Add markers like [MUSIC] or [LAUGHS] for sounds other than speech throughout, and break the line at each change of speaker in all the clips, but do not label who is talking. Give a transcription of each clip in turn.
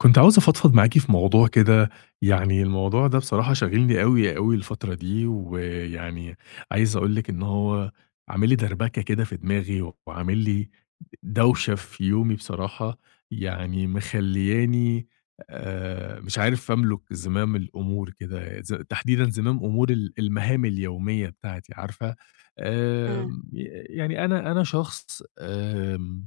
كنت عاوز أفضفض معاكِ في موضوع كده، يعني الموضوع ده بصراحة شاغلني أوي، أوي الفترة دي، ويعني عايز أقول لِك إن هو عامل لي دربكة كده في دماغي، وعامل لي دوشة في يومي بصراحة، يعني مخلّياني مش عارف أملك زمام الأمور كده، تحديدًا زمام أمور المهام اليومية بتاعتي، عارفة؟
إمم،
آمم، ي يعني أنا شخص.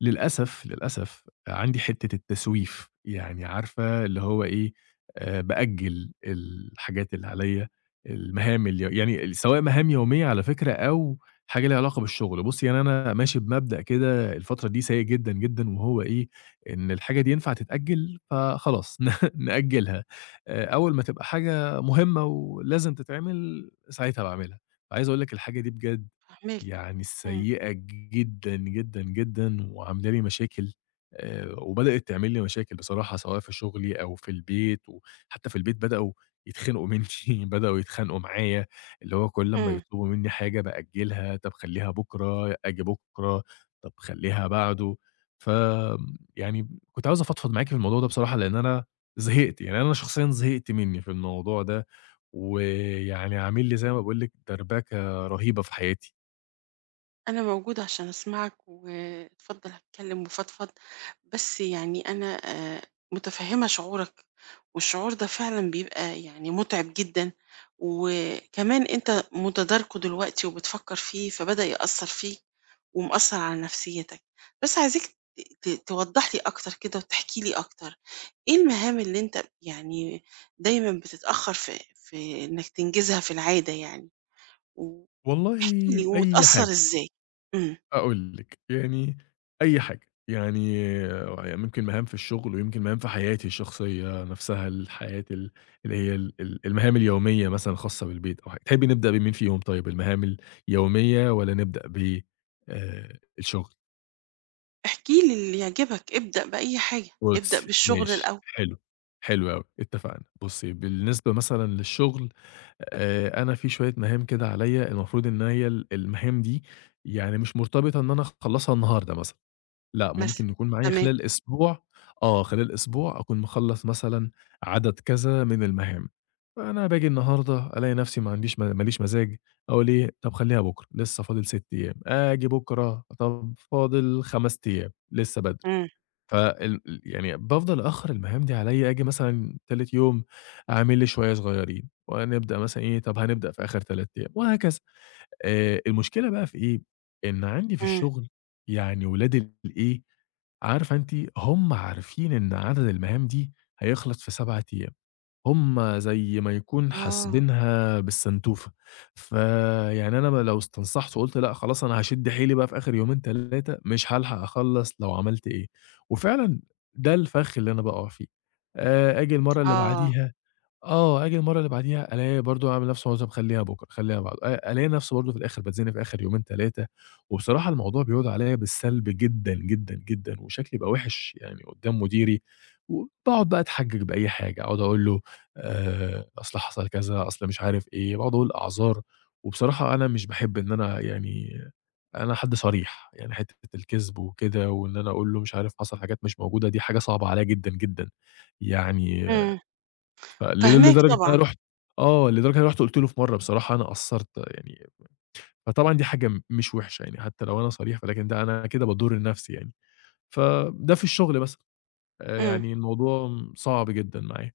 للأسف، للأسف عندي حتّة التسويف، يعني عارفة اللي هو إيه. بأجّل الحاجات اللي عليّا، المهام اليو يعني سواء مهام يومية على فكرة أو حاجة ليها علاقة بالشغل. بُصّي يعني أنا ماشي بمبدأ كده الفترة دي سيء جدًا، جدًا، وهو إيه، إن الحاجة دي ينفع تتأجّل فخلاص [LAUGHS] نأجّلها. أول ما تبقى حاجة مهمة ولازم تتعمل ساعتها باعملها، فعايز أقول لِك الحاجة دي بجد
فاهماك،
يعني
إمم،
سيئة جدًا، جدًا، جدًا وعاملة لي مشاكل. وبدأت تعمل لي مشاكل بصراحة سواء في شغلي أو في البيت، وحتى في البيت بدأوا يتخنقوا منّي، [LAUGHS] بدأوا يتخانقوا معايا، اللي هو كل أمّا
إمم،
يطلبوا منّي حاجة بأجّلها، طب خلّيها بُكرة، آجي بُكرة، طب خلّيها بعده. فآمم يعني كنت عاوز أفضفض معاكِ في الموضوع ده بصراحة لإن أنا زهقت، يعني أنا شخصيًا زهقت منّي في الموضوع ده، ويعني عامل لي زي ما باقول لِك دربكة رهيبة في حياتي.
أنا موجودة عشان أسمعك، واتفضل اتكلم وفضفض، بس يعني أنا متفهمة شعورك، والشعور ده فعلًا بيبقى يعني متعب جدًا، وكمان أنت متداركه دلوقتي وبتفكر فيه، فبدأ يأثر فيك، ومأثر على نفسيتك، بس عايزاك ت ت توضح لي أكتر كده، وتحكي لي أكتر، إيه المهام اللي أنت يعني دايمًا بتتأخر في إنك تنجزها في العادة يعني؟ و
والله
احكِ لي
أي
ومتأثّر
حاجة،
إزاي؟ إمم،
هاقول لِك، يعني أي حاجة، يعني ممكن مهام في الشغل ويمكن مهام في حياتي الشخصية نفسها، الحياة ال اللي هي ال ال المهام اليومية مثلًا الخاصة بالبيت أو حاجة، تحبي نبدأ بمين فيهم طيب، المهام اليومية والّا نبدأ ب الشغل؟
احكِ لي اللي يعجبك، ابدأ بأي حاجة، ابدأ
بُصّي
بالشغل
ماشي،
الأول
حلو، حلو أوي، اتفقنا. بُصّي بالنسبة مثلًا للشغل، أنا في شوية مهام كده عليَّ المفروض إن هي المهام دي يعني مش مرتبطة إن أنا أخلّصها النهارده مثلًا. لأ،
مثلًا،
ممكن يكون معايا
تمام،
خلال أسبوع. آه، خلال أسبوع أكون مخلّص مثلًا عدد كذا من المهام، فأنا باجي النهارده ألاقي نفسي ما عنديش ما ليش مزاج، أقول إيه، طب خلّيها بُكرة، لسه فاضل 6 أيام، آجي بُكرة، طب فاضل 5 أيام، لسه بدري،
إمم،
فال ال يعني بافضل أأخّر المهام دي عليَّ، آجي مثلًا تالت يوم أعمل لي شوية صغيّرين، ونبدأ مثلًا إيه، طب هنبدأ في آخر 3 أيام، وهكذا. المشكلة بقى في إيه، إن عندي في
إمم،
الشغل يعني ولاد الإيه، عارفة أنتِ هم عارفين إن عدد المهام دي هيخلص في 7 أيام، هم زي ما يكون
آه،
حاسبينها بالسنتوفة، فيعني أنا ما لو استنصحت وقُلت لأ خلاص أنا هاشد حيلي بقى في آخر يومين 3 مش هالحق أخلّص لو عملت إيه، وفعلًا ده الفخ اللي أنا باقع فيه. آجي المَرّة اللي
آه،
بعديها. آه، آجي المَرّة اللي بعديها ألاقي برضه أعمل نَفْس معظم خلّيها بُكرة، خلّيها بعده، ألاقي نَفْسي برضه في الآخِر باتزنق في آخِر يومين، 3. وبصراحة الموضوع بيعود عليّا بالسلب جدًا، جدًا، جدًا وشكلي بقى وِحِش يعني قُدّام مديري وباقعُد بقى أتحجِّج بأي حاجة، أقعُد أقول له أصل حصل كذا، أصل مش عارف إيه، باقعُد أقول أعذار. وبصراحة أنا مش باحب إن أنا يعني أنا حد صريح، يعني حتّة الكذب وكده وإن أنا أقول له مش عارف حصل حاجات مش موجودة، دي حاجة صعبة عليّا جدًا، جدًا. يعني
إمم،
فل
فاهماك
لدرجة إن أنا
طبعًا،
رُحت. آه، لدرجة إن أنا رُحت قُلت له في مرّة بصراحة أنا قصّرت يعني، فطبعًا دي حاجة مش وِحشة يعني حتّى لو أنا صريح، ولكن ده أنا كده باضُر نَفْسي يعني. فده في الشُغل مثلًا.
إمم.
يعني الموضوع صعب جدًا معايا.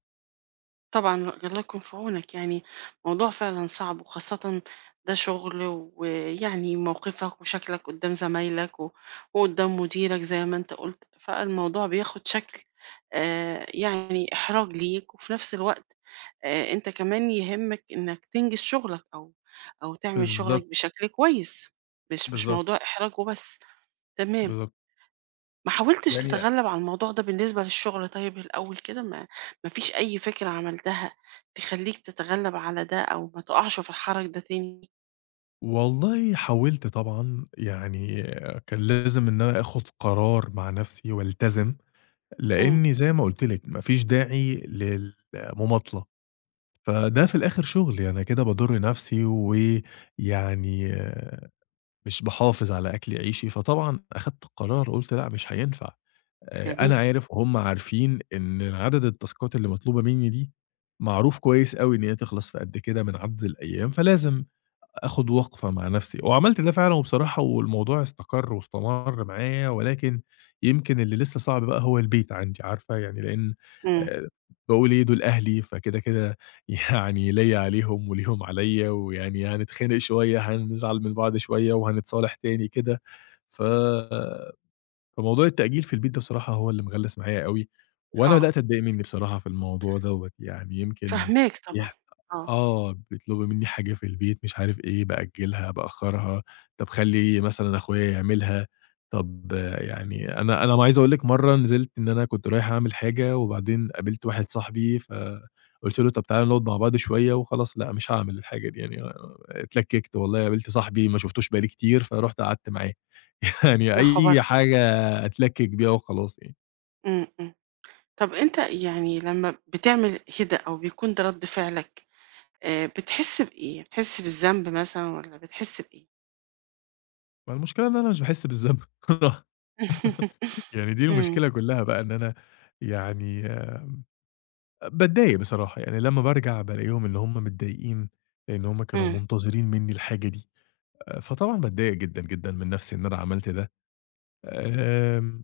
طبعًا، الله يكون في عونك، يعني موضوع فعلًا صعب، وخاصةً ده شغل ويعني موقفك وشكلك قدّام زمايلك و وقدّام مديرك زي ما أنت قُلت، فالموضوع بياخد شكل يعني إحراج ليك، وفي نفس الوقت أنت كمان يهمك إنك تنجز شغلك أو تعمل شغلك
بالضبط،
بشكل كويس، مش
بالضبط،
موضوع إحراج وبس، تمام.
بالضبط.
ما حاولتش
يعني
تتغلب على الموضوع ده بالنسبة للشغل طيب الأول كده ما فيش أي فكرة عملتها تخليك تتغلب على ده أو ما تقعش في الحرج ده تاني؟
والله حاولت طبعًا، يعني كان لازم إن أنا آخُد قرار مع نَفْسي والتزم،
إمم،
لإنّي زي ما قُلت لِك ما فيش داعي للمماطلة. فده في الآخر شغلي، أنا كده باضُر نفسي ويعني آه، مش باحافظ على أكل عيشي، فطبعًا أخدت قرار قُلت لأ مش هينفع.
جميل،
أنا عارف وهُم عارفين إن عدد التاسكات اللي مطلوبة منّي دي معروف كويس أوي إن هي تخلص في قد كده من عدد الأيام، فلازم آخُد وقفة مع نَفْسي، وعملت ده فعلًا وبصراحة والموضوع استقر واستمر معايا، ولكن يمكن اللي لسه صعب بقى هو البيت عندي عارفة، يعني لإن
إمم،
آآ باقول إيه دول أهلي فكده، كده [LAUGHS] يعني ليّا عليهم وليهم عليّا، ويعني هنتخانق شوية، هنزعل من بعض شوية، وهنتصالح تاني كده. ف فموضوع التأجيل في البيت ده بصراحة هو اللي مغلّس معايا أوي، وأنا
آه،
بدأت أتضايق منّي بصراحة في الموضوع دوّة، يعني يمكن
فاهماك طبعًا،
يح
آه،
آه، بيطلبوا منّي حاجة في البيت مش عارف إيه، بأجّلها، بأخّرها، طب خلّي مثلًا أخويا يعملها، طب آه، يعني أنا ما عايز أقول لِك مرّة نزلت إن أنا كنت رايح أعمل حاجة وبعدين قابلت واحد صاحبي، فقُلت له: "طب تعالَ نقعد مع بعض شوية." وخلاص لأ، مش هاعمل الحاجة دي يعني اتلكّكت والله، قابلت صاحبي ما شُفتوش بقى لي كتير، فرُحت قعدت معاه. [LAUGHS] يعني
يا خبر!
أي حاجة أتلكِّك بيها وخلاص يعني.
إمم، إمم، طب أنت يعني لمّا بتعمل كده أو بيكون ده رد فعلك، بتحس بإيه؟ بتحس بالذنب مثلًا والّا بتحس بإيه؟
ما المشكلة إن أنا مش باحس بالذنب [LAUGHS]
[LAUGHS]
يعني دي
إمم،
المشكلة كلّها بقى إن أنا يعني باتضايق بصراحة، يعني لمّا بارجع بالاقيهم إن هم متضايقين، لإن هم كانوا
إمم،
منتظرين منّي الحاجة دي، فطبعًا باتضايق جدًا، جدًا من نَفْسي إن أنا عملت ده. آمم،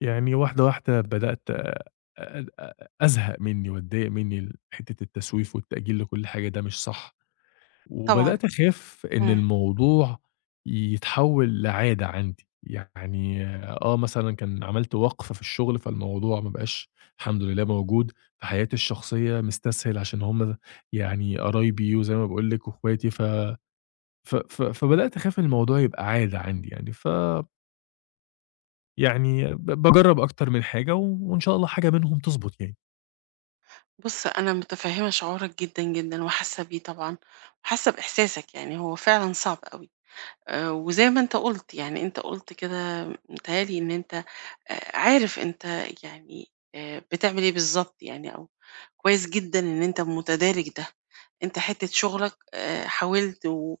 يعني واحدة، واحدة بدأت أ أ أزهق منّي وأتضايق منّي حتّة التسويف والتأجيل لكل حاجة ده مش صح.
طبعًا،
وبدأت أخاف إن
إمم.
الموضوع يتحوّل لعادة عندي، يعني آه مثلًا كان عملت وقْفة في الشغل، فالموضوع ما بقاش الحمد لله موجود في حياتي الشخصية، مستسهل عشان هم يعني قرايبي وزي ما باقول لِك وأخواتي، ف ف ف فبدأت أخاف إن الموضوع يبقى عادة عندي يعني، يعني باجرّب أكتر من حاجة و... وإن شاء الله حاجة منهم تضبط يعني.
بُص، أنا متفهّمة شعورك جدًا، جدًا وحاسة بيه طبعًا، وحاسة بإحساسك، يعني هو فعلًا صعب أوي، وزي ما أنت قُلت، يعني أنت قُلت كده متهيأ لي إن أنت عارف أنت يعني بتعمل إيه بالضبط يعني أو كويس جدًا إن أنت متدارك ده، أنت حتّة شغلك حاولت و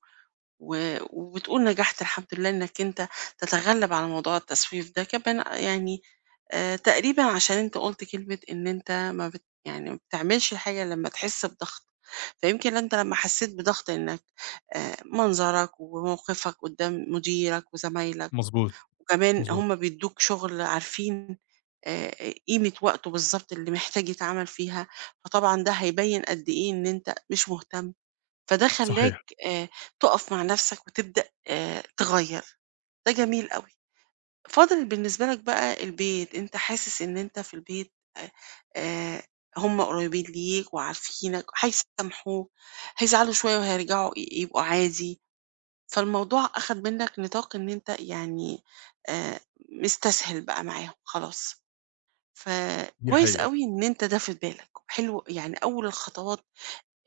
و وبتقول نجحت الحمد لله إنك أنت تتغلب على موضوع التسويف ده، كمان يعني تقريبًا عشان أنت قُلت كلمة إن أنت ما بت يعني ما بتعملش حاجة لمّا تحس بضغط، فيمكن أنت لمّا حسيت بضغط إنك منظرك وموقفك قدّام مديرك وزمايلك،
مضبوط،
وكمان
مضبوط،
هُم بيدّوك شغل عارفين آآ قيمة وقته بالضبط اللي محتاج يتعمل فيها، فطبعًا ده هيبيّن قد إيه إن أنت مش مهتم، فده خلّاك
صحيح،
آآ تُقف مع نَفْسك وتبدأ تغيّر، ده جميل أوي. فاضل بالنسبة لك بقى البيت، أنت حاسس إن أنت في البيت آآ آآ هم قريبين ليك وعارفينك، هيسامحوك، هيزعلوا شوية وهيرجعوا يبقوا عادي، فالموضوع أخد منك نطاق إن أنت يعني آآ مستسهل بقى معاهم خلاص،
دي
فكويس
حقيقة،
أوي إن أنت ده في بالك، حلو يعني أول الخطوات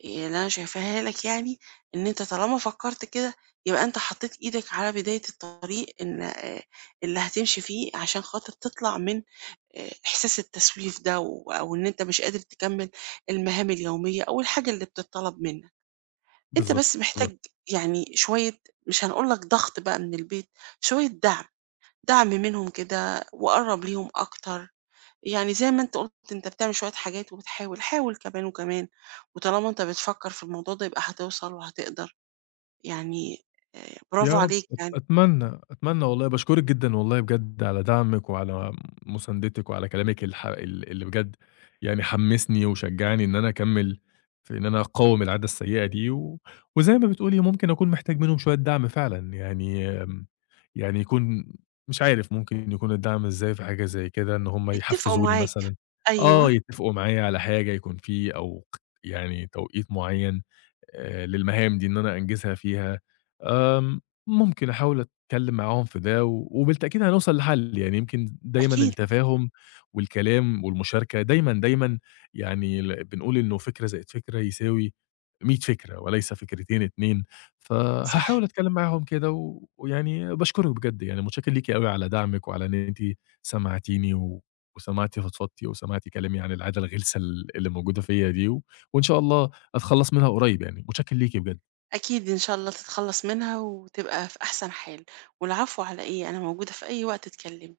إيه اللي أنا شايفاها لك يعني، إن أنت طالما فكّرت كده، يبقى أنت حطّيت إيدك على بداية الطريق إن اللي هتمشي فيه عشان خاطر تطلع من إحساس التسويف ده أو إن أنت مش قادر تكمّل المهام اليومية أو الحاجة اللي بتتطلب منّك. أنت
بالضبط،
بس
بالضبط.
محتاج يعني شوية مش هنقول لك ضغط بقى من البيت، شوية دعم، دعم منهم كده وقرّب ليهم أكتر. يعني زي ما أنت قُلت أنت بتعمل شوية حاجات وبتحاول، حاول كمان وكمان، وطالما أنت بتفكّر في الموضوع ده يبقى هتوصل وهتقدر، يعني برافو
يا رب
عليك يعني،
أتمنى، أتمنى والله، باشكرِك جدًا والله بجد على دعمِك وعلى مساندتِك وعلى كلامِك الح ال اللي بجد يعني حمّسني وشجّعني إن أنا أكمّل في إن أنا أقاوم العادة السيئة دي، و وزي ما بتقولي ممكن أكون محتاج منهم شوية دعم فعلًا، يعني يعني يكون مش عارف ممكن يكون الدعم إزاي في حاجة زي كده، إن هم
اتفقوا
يحفّزوني
معاك،
مثلًا،
أيوه،
آه، يتّفقوا معايا على حاجة يكون في أو يعني توقيت معيّن للمهام دي إن أنا أنجزها فيها. آمم ممكن أحاول أتكلّم معاهم في ده، و وبالتأكيد هنوصل لحل، يعني يمكن دايمًا
أكيد،
التفاهم والكلام والمشاركة دايمًا، دايمًا يعني بنقول إنه فكرة زائد فكرة يساوي 100 فكرة وليس فكرتين، 2،
صح،
فهاحاول أتكلّم معاهم كده و ويعني باشكرِك بجد، يعني متشكّر ليكِ أوي على دعمِك وعلى إن أنتِ سمعتيني و وسمعتِ فضفضتي وسمعتِ كلامي عن العادة الغلسة اللي موجودة فيّا دي، و وإن شاء الله أتخلّص منها قريب يعني، متشكّر ليكِ بجد.
أكيد إن شاء الله تتخلّص منها وتبقى في أحسن حال، والعفو على إيه، أنا موجودة في أي وقت تكلمني.